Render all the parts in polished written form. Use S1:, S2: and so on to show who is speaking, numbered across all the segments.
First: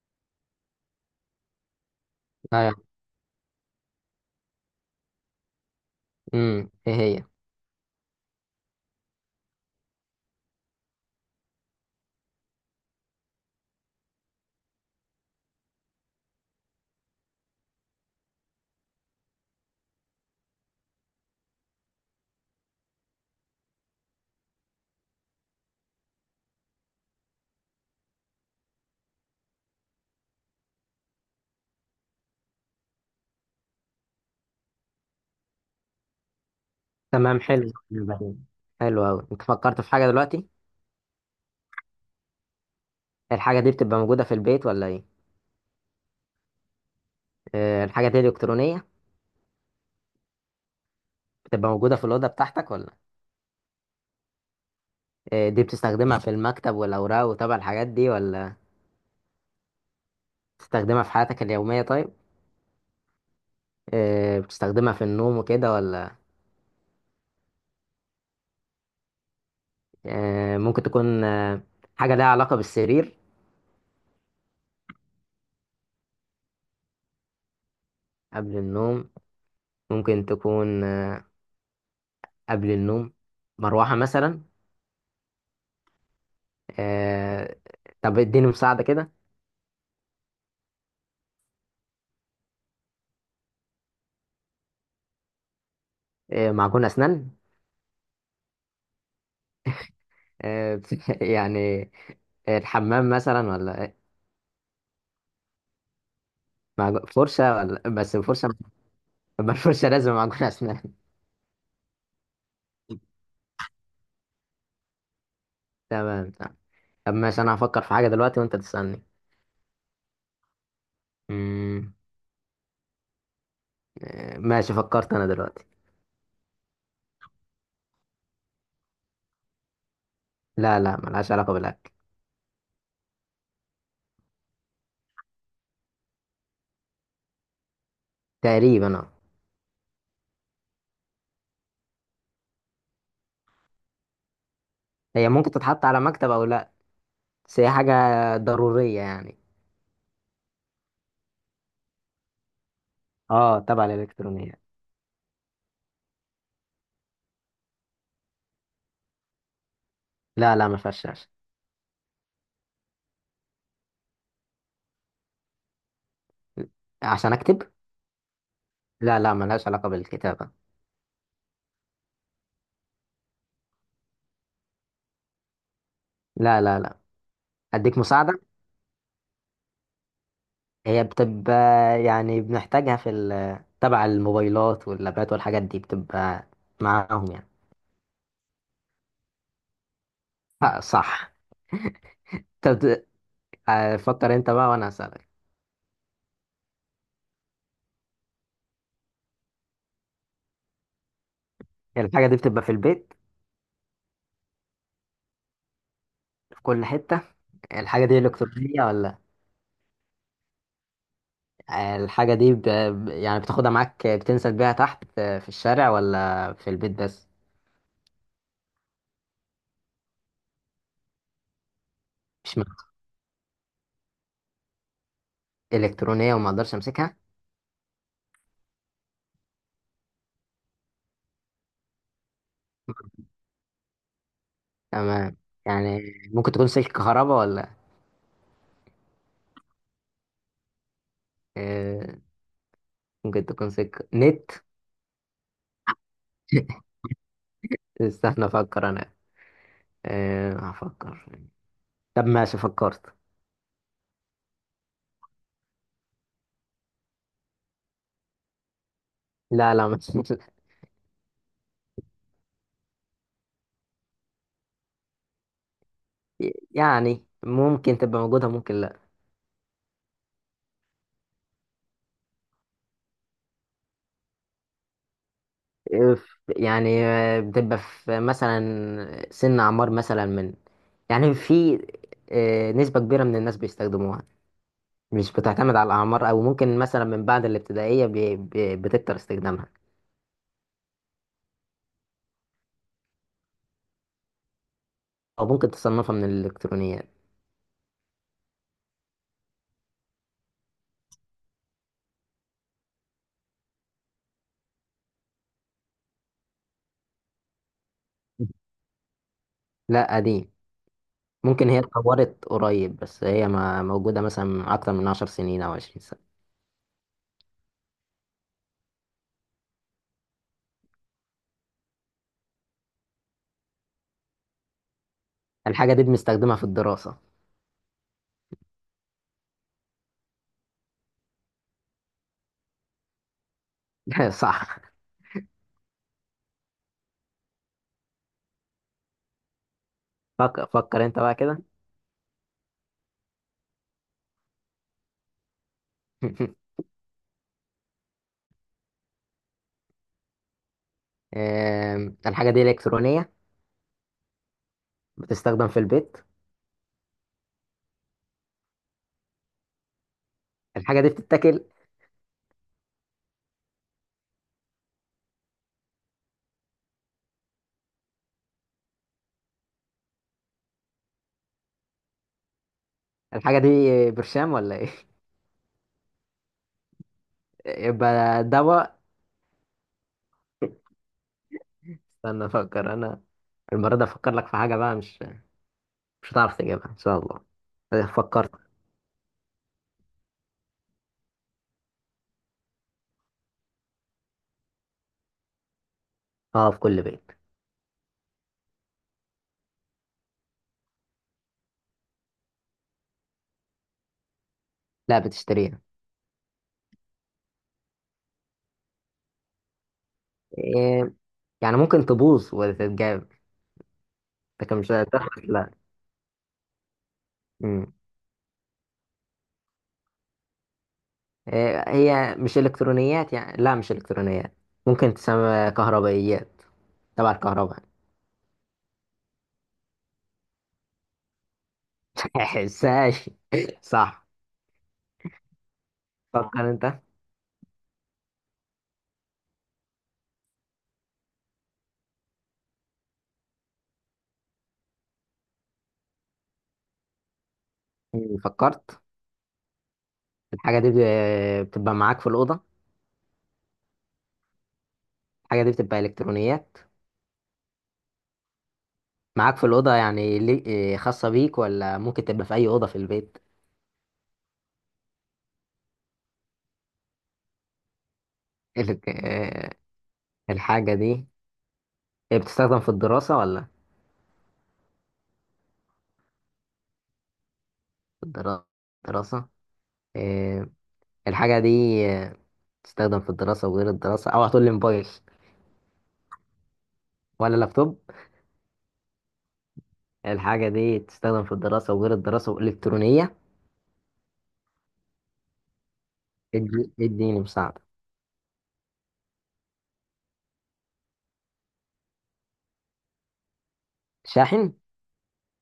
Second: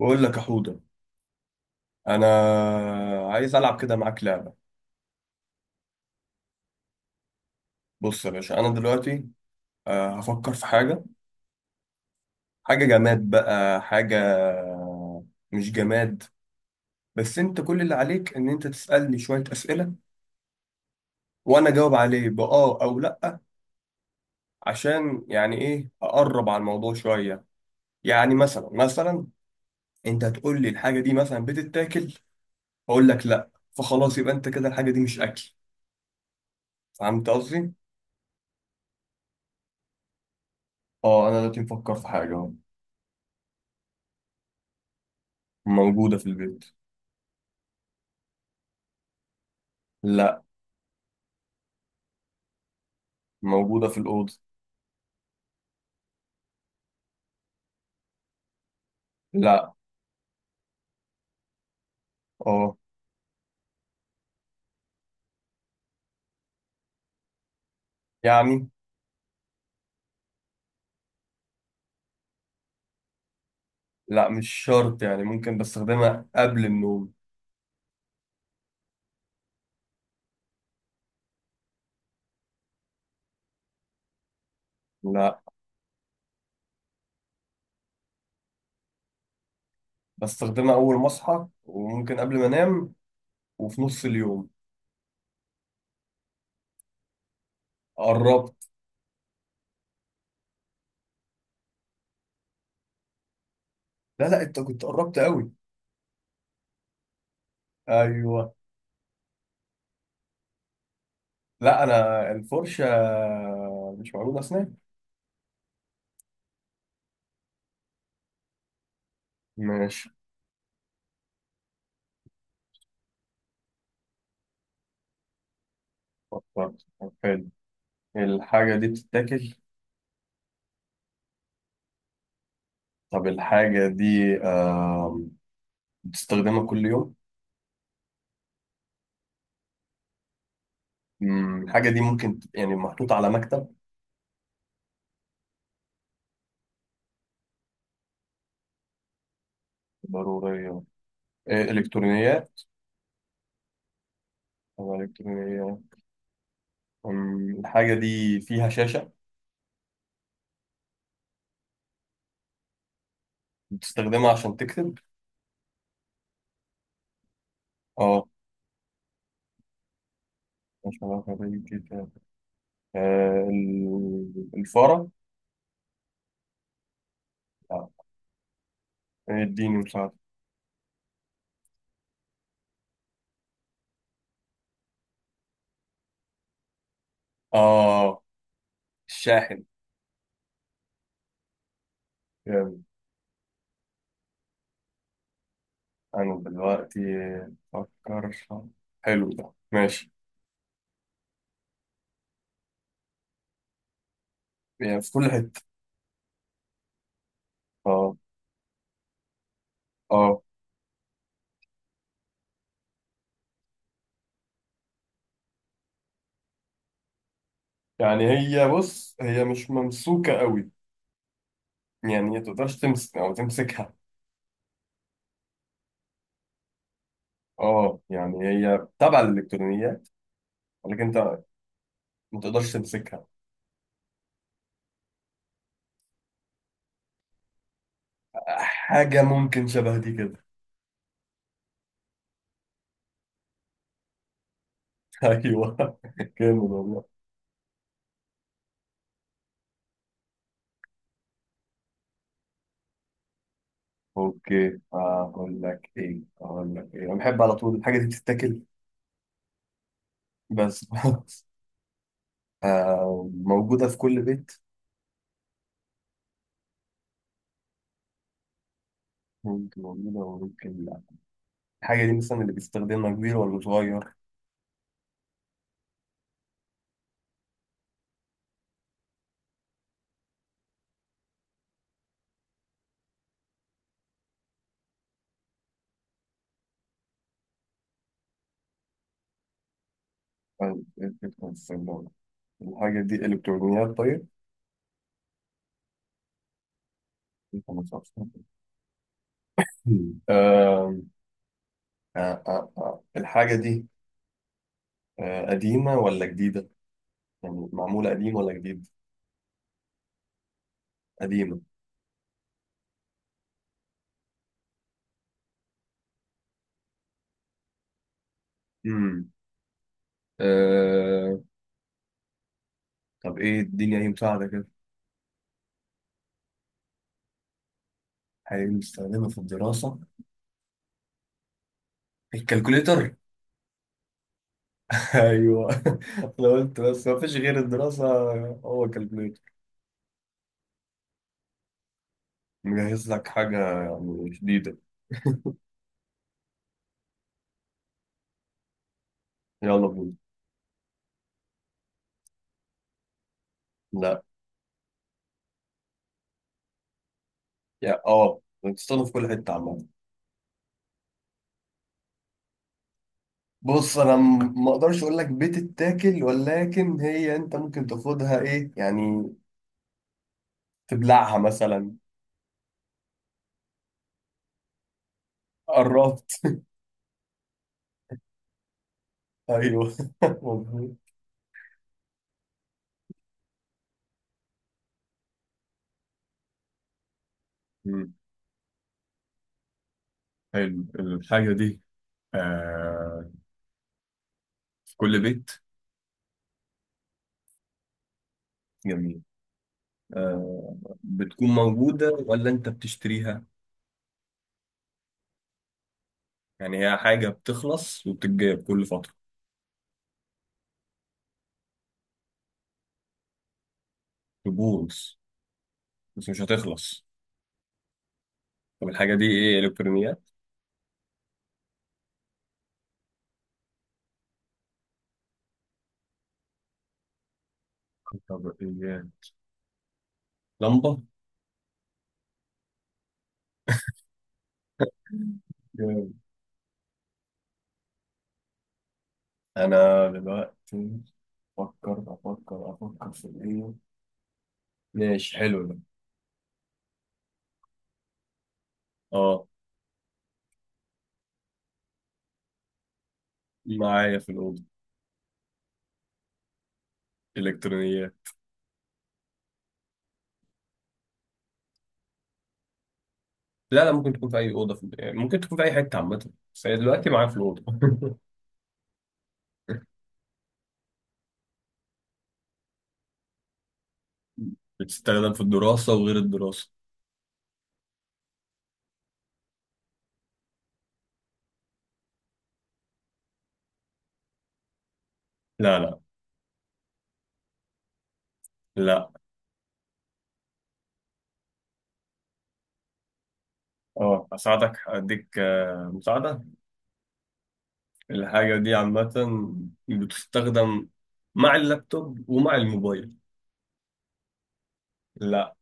S1: بقول لك يا حوده، انا
S2: ايوه.
S1: عايز العب كده معاك لعبه.
S2: امم، ايه هي؟
S1: بص يا باشا، انا دلوقتي هفكر في حاجه. حاجه جماد بقى، حاجه مش جماد. بس انت كل اللي عليك ان انت تسالني شويه اسئله وانا اجاوب عليه باه او لا، عشان يعني ايه اقرب على الموضوع شويه. يعني مثلا مثلا، انت هتقول لي الحاجه دي مثلا بتتاكل، اقول لك لا، فخلاص يبقى انت كده الحاجه دي مش اكل. فهمت
S2: تمام، حلو.
S1: قصدي؟
S2: بعدين حلو قوي. انت فكرت في حاجه دلوقتي؟
S1: اه، انا دلوقتي مفكر في حاجه أهو.
S2: الحاجه دي بتبقى موجوده في البيت ولا ايه؟
S1: موجوده في البيت.
S2: الحاجه دي الكترونيه؟
S1: لا.
S2: بتبقى موجوده في الاوضه بتاعتك ولا؟
S1: موجودة في الأوضة.
S2: دي بتستخدمها في المكتب والاوراق وتبع الحاجات دي ولا؟
S1: لا.
S2: بتستخدمها في حياتك اليوميه؟ طيب،
S1: اه.
S2: بتستخدمها في النوم وكده ولا؟
S1: يعني.
S2: ممكن تكون حاجه لها علاقه بالسرير؟
S1: لا، مش شرط، يعني ممكن بستخدمها قبل النوم.
S2: قبل النوم ممكن تكون قبل النوم. مروحه مثلا؟
S1: لا.
S2: آه، طب اديني مساعده كده.
S1: بستخدمها أول ما أصحى وممكن قبل ما أنام وفي نص اليوم.
S2: معجون اسنان؟
S1: قربت.
S2: يعني الحمام مثلا ولا إيه؟
S1: لا لا، أنت كنت قربت قوي.
S2: فرشة؟ ولا بس الفرشة؟
S1: أيوه.
S2: ما الفرشة لازم معجون أسنان.
S1: لا، أنا الفرشة مش موجودة أسنان.
S2: تمام. طب ماشي، أنا هفكر في حاجة دلوقتي وأنت تسألني.
S1: ماشي.
S2: أمم، ماشي، فكرت أنا دلوقتي.
S1: فكرت؟ طب حلو. الحاجة دي بتتاكل؟
S2: لا لا، ملهاش علاقة بالأكل.
S1: طب الحاجة دي بتستخدمها كل يوم؟
S2: تقريبا أه.
S1: الحاجة دي ممكن تبقى يعني محطوطة على مكتب.
S2: هي ممكن تتحط على مكتب أو لا، بس هي حاجة ضرورية يعني.
S1: ضرورية. إيه، إلكترونيات.
S2: أه تبع الإلكترونية.
S1: طبعاً الكترونية. الحاجة دي فيها شاشة.
S2: لا لا، ما فيهاش شاشة.
S1: بتستخدمها عشان تكتب؟
S2: عشان أكتب؟
S1: اه.
S2: لا لا، ملهاش علاقة بالكتابة.
S1: مش علاقة بالكتاب. الفارة.
S2: لا لا لا.
S1: لا.
S2: أديك مساعدة.
S1: اديني مساعدة.
S2: هي بتبقى يعني بنحتاجها في تبع الموبايلات واللابات والحاجات دي، بتبقى معاهم يعني.
S1: اه، الشاحن.
S2: صح.
S1: جامد.
S2: طب فكر انت بقى وانا هسألك.
S1: أنا دلوقتي أفكر. حلو ده، ماشي.
S2: الحاجة دي بتبقى في البيت؟
S1: يعني في كل حتة.
S2: في كل حتة؟ الحاجة
S1: اه.
S2: دي إلكترونية ولا؟
S1: اه.
S2: الحاجة دي يعني بتاخدها معاك؟ بتنزل بيها تحت؟ في الشارع ولا في البيت بس؟
S1: يعني هي، بص هي مش ممسوكة قوي. يعني هي
S2: مش م-
S1: تقدرش تمسك أو تمسكها.
S2: إلكترونية وما أقدرش أمسكها؟
S1: اه يعني هي تبع الإلكترونيات، ولكن أنت ما تقدرش تمسكها.
S2: تمام. يعني ممكن تكون سلك كهرباء ولا؟
S1: حاجة ممكن شبه دي كده.
S2: آه، ممكن تكون سلك نت؟
S1: ايوه. جامد والله.
S2: استنى أفكر أنا. أه هفكر. طب ماشي، فكرت.
S1: اوكي، اقول لك ايه انا بحب على طول، الحاجة دي بتتاكل.
S2: لا لا،
S1: بس خلاص. موجودة في كل بيت.
S2: يعني ممكن تبقى موجودة ممكن لا.
S1: ممكن موجودة وممكن لا. الحاجة دي مثلا اللي بيستخدمها كبير ولا صغير؟
S2: يعني بتبقى في مثلا سن أعمار مثلا من، يعني في نسبة كبيرة من الناس بيستخدموها. مش بتعتمد على الأعمار، أو ممكن مثلا من بعد الابتدائية بتكتر استخدامها.
S1: آه، إيه الفكرة في السيارة؟ الحاجة دي إلكترونيات طيب؟
S2: أو ممكن تصنفها من الإلكترونيات.
S1: أنت ما تعرفش. مم. آه، الحاجة دي قديمة ولا جديدة؟ يعني معمولة قديم ولا جديد؟
S2: لا، قديم.
S1: قديمة.
S2: ممكن هي اتطورت قريب، بس هي ما موجودة مثلا من أكتر من 10 سنين أو 20 سنة.
S1: مم. آه... طب ايه الدنيا، اي مساعدة كده.
S2: الحاجة دي بنستخدمها في الدراسة.
S1: حاجة بنستخدمها في الدراسة. الكالكوليتر.
S2: صح.
S1: ايوه. انا قلت بس ما فيش غير الدراسة، هو الكالكوليتر.
S2: فكر فكر انت بقى كده.
S1: مجهز لك حاجة يعني جديدة. يلا بينا.
S2: الحاجة دي إلكترونية؟
S1: لا.
S2: بتستخدم في البيت؟
S1: يا اه بتستخدم في كل حتة عامة.
S2: الحاجة دي بتتاكل؟
S1: بص انا ما اقدرش اقول لك بتتاكل، ولكن هي انت ممكن تاخدها ايه يعني، تبلعها مثلا.
S2: الحاجة دي برشام ولا ايه؟
S1: قربت.
S2: يبقى دواء.
S1: ايوه مظبوط.
S2: استنى افكر انا. المرة دي افكر لك في حاجة بقى، مش هتعرف تجيبها ان شاء الله.
S1: مم.
S2: فكرت.
S1: حلو الحاجة دي. آه. في كل بيت.
S2: اه في كل بيت.
S1: جميل. آه. بتكون موجودة ولا أنت بتشتريها؟
S2: لا بتشتريها.
S1: يعني هي حاجة بتخلص وبتتجاب كل فترة.
S2: إيه يعني ممكن تبوظ وتتجاب، لكن مش
S1: تبوظ.
S2: هتخلص لا.
S1: بس مش هتخلص.
S2: مم.
S1: طب الحاجة دي إيه، إلكترونيات؟
S2: إيه، هي مش إلكترونيات يعني، لا مش إلكترونيات. ممكن تسمى كهربائيات، تبع الكهرباء.
S1: طب إيه، لمبة؟
S2: حساش. صح.
S1: جامد.
S2: فكر انت.
S1: أنا دلوقتي أفكر في إيه؟ ماشي، حلو ده.
S2: فكرت.
S1: أه.
S2: الحاجة دي بتبقى معاك في الأوضة.
S1: معايا في الأوضة.
S2: الحاجة دي بتبقى إلكترونيات.
S1: إلكترونيات.
S2: معاك في الأوضة يعني خاصة بيك، ولا ممكن تبقى في أي أوضة في البيت؟
S1: لا لا، ممكن تكون في أي أوضة في... يعني ممكن تكون في أي حتة عامة، بس هي دلوقتي معايا في الأوضة.
S2: ال- آه، الحاجة دي بتستخدم في الدراسة ولا؟
S1: بتستخدم في الدراسة وغير الدراسة.
S2: في الدرا- الدراسة. آه، الحاجة دي آه، بتستخدم في الدراسة وغير الدراسة؟ أو هتقول لي موبايل
S1: لا لا
S2: ولا لابتوب؟
S1: لا.
S2: الحاجة دي بتستخدم في الدراسة وغير الدراسة وإلكترونية.
S1: اه اساعدك، اديك مساعده.
S2: اديني مساعدة.
S1: الحاجه دي عامه، بتستخدم مع اللابتوب ومع الموبايل.
S2: شاحن؟
S1: لا.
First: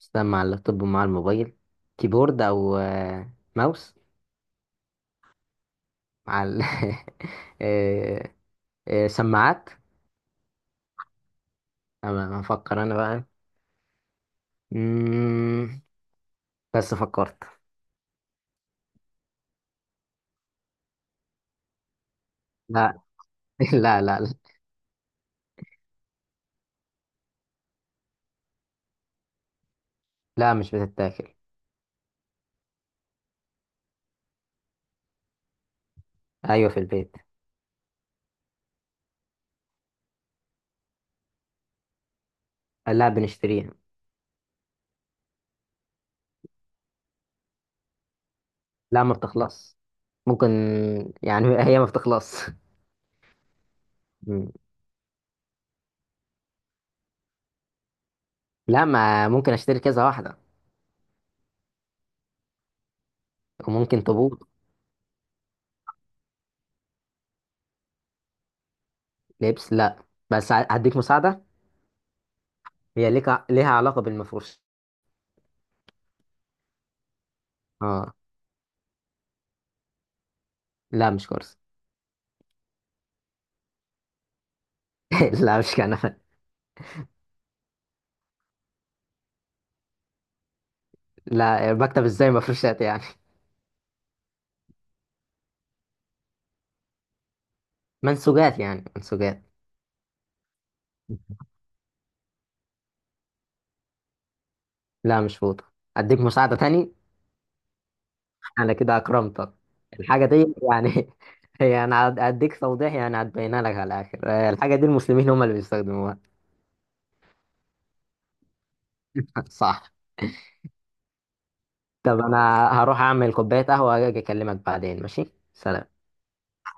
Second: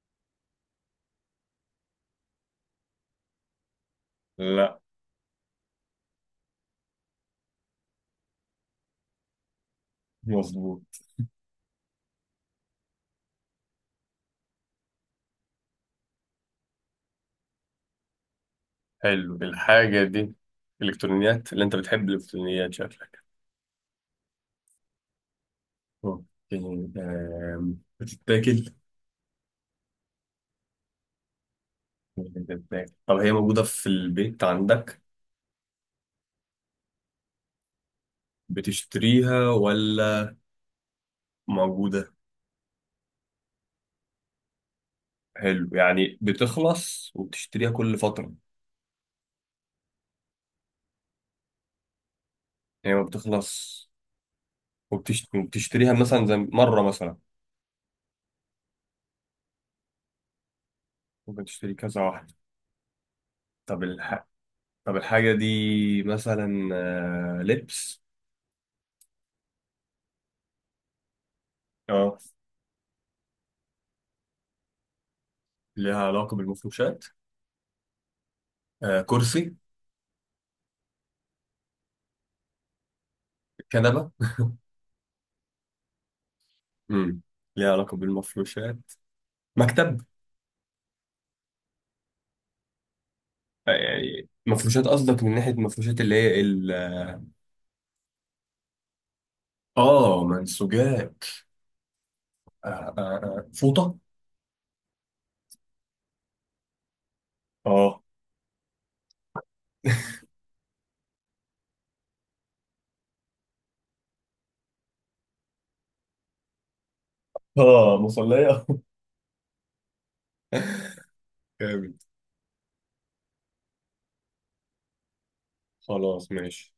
S2: تشتغل مع اللابتوب ومع الموبايل. كيبورد او ماوس؟
S1: لا.
S2: مع آه، سماعات.
S1: مظبوط.
S2: انا هفكر انا بقى. مم، بس فكرت.
S1: حلو الحاجه دي الكترونيات، اللي انت بتحب الالكترونيات
S2: لا
S1: شكلك.
S2: لا.
S1: اوكي. بتتاكل.
S2: لا، مش بتتاكل.
S1: بتتاكل؟ طب هي موجوده في البيت عندك.
S2: ايوه في البيت.
S1: بتشتريها ولا موجوده؟
S2: لا بنشتريها.
S1: حلو، يعني بتخلص وبتشتريها كل فتره يعني.
S2: لا ما بتخلص. ممكن يعني هي ما بتخلص.
S1: هي ما بتخلص.
S2: مم.
S1: وبتشتريها مثلا زي مره مثلا.
S2: لا ما، ممكن اشتري كذا واحده،
S1: ممكن تشتري كذا واحدة. طب
S2: وممكن
S1: الح...
S2: تبوظ.
S1: طب الحاجة دي مثلا لبس.
S2: لبس لا، بس هديك مساعده.
S1: اه.
S2: هي ليك، ليها علاقه بالمفروش.
S1: ليها علاقة بالمفروشات.
S2: اه.
S1: كرسي.
S2: لا مش كرسي.
S1: كنبة.
S2: لا مش كان.
S1: امم ليها علاقة بالمفروشات. مكتب.
S2: لا بكتب ازاي مفروشات يعني.
S1: يعني مفروشات قصدك من ناحية المفروشات اللي هي ال.
S2: منسوجات، يعني منسوجات.
S1: اه منسوجات. آه، فوطة.
S2: لا مش فوطة. اديك مساعدة تاني.
S1: اه.
S2: انا كده اكرمتك. الحاجة دي يعني هي انا هديك توضيح، يعني هتبينها لك على الاخر. الحاجة دي المسلمين هم اللي بيستخدموها.
S1: اه مصلية.
S2: صح.
S1: جامد.
S2: طب انا هروح اعمل كوباية قهوة واجي اكلمك بعدين، ماشي؟ سلام.
S1: خلاص ماشي.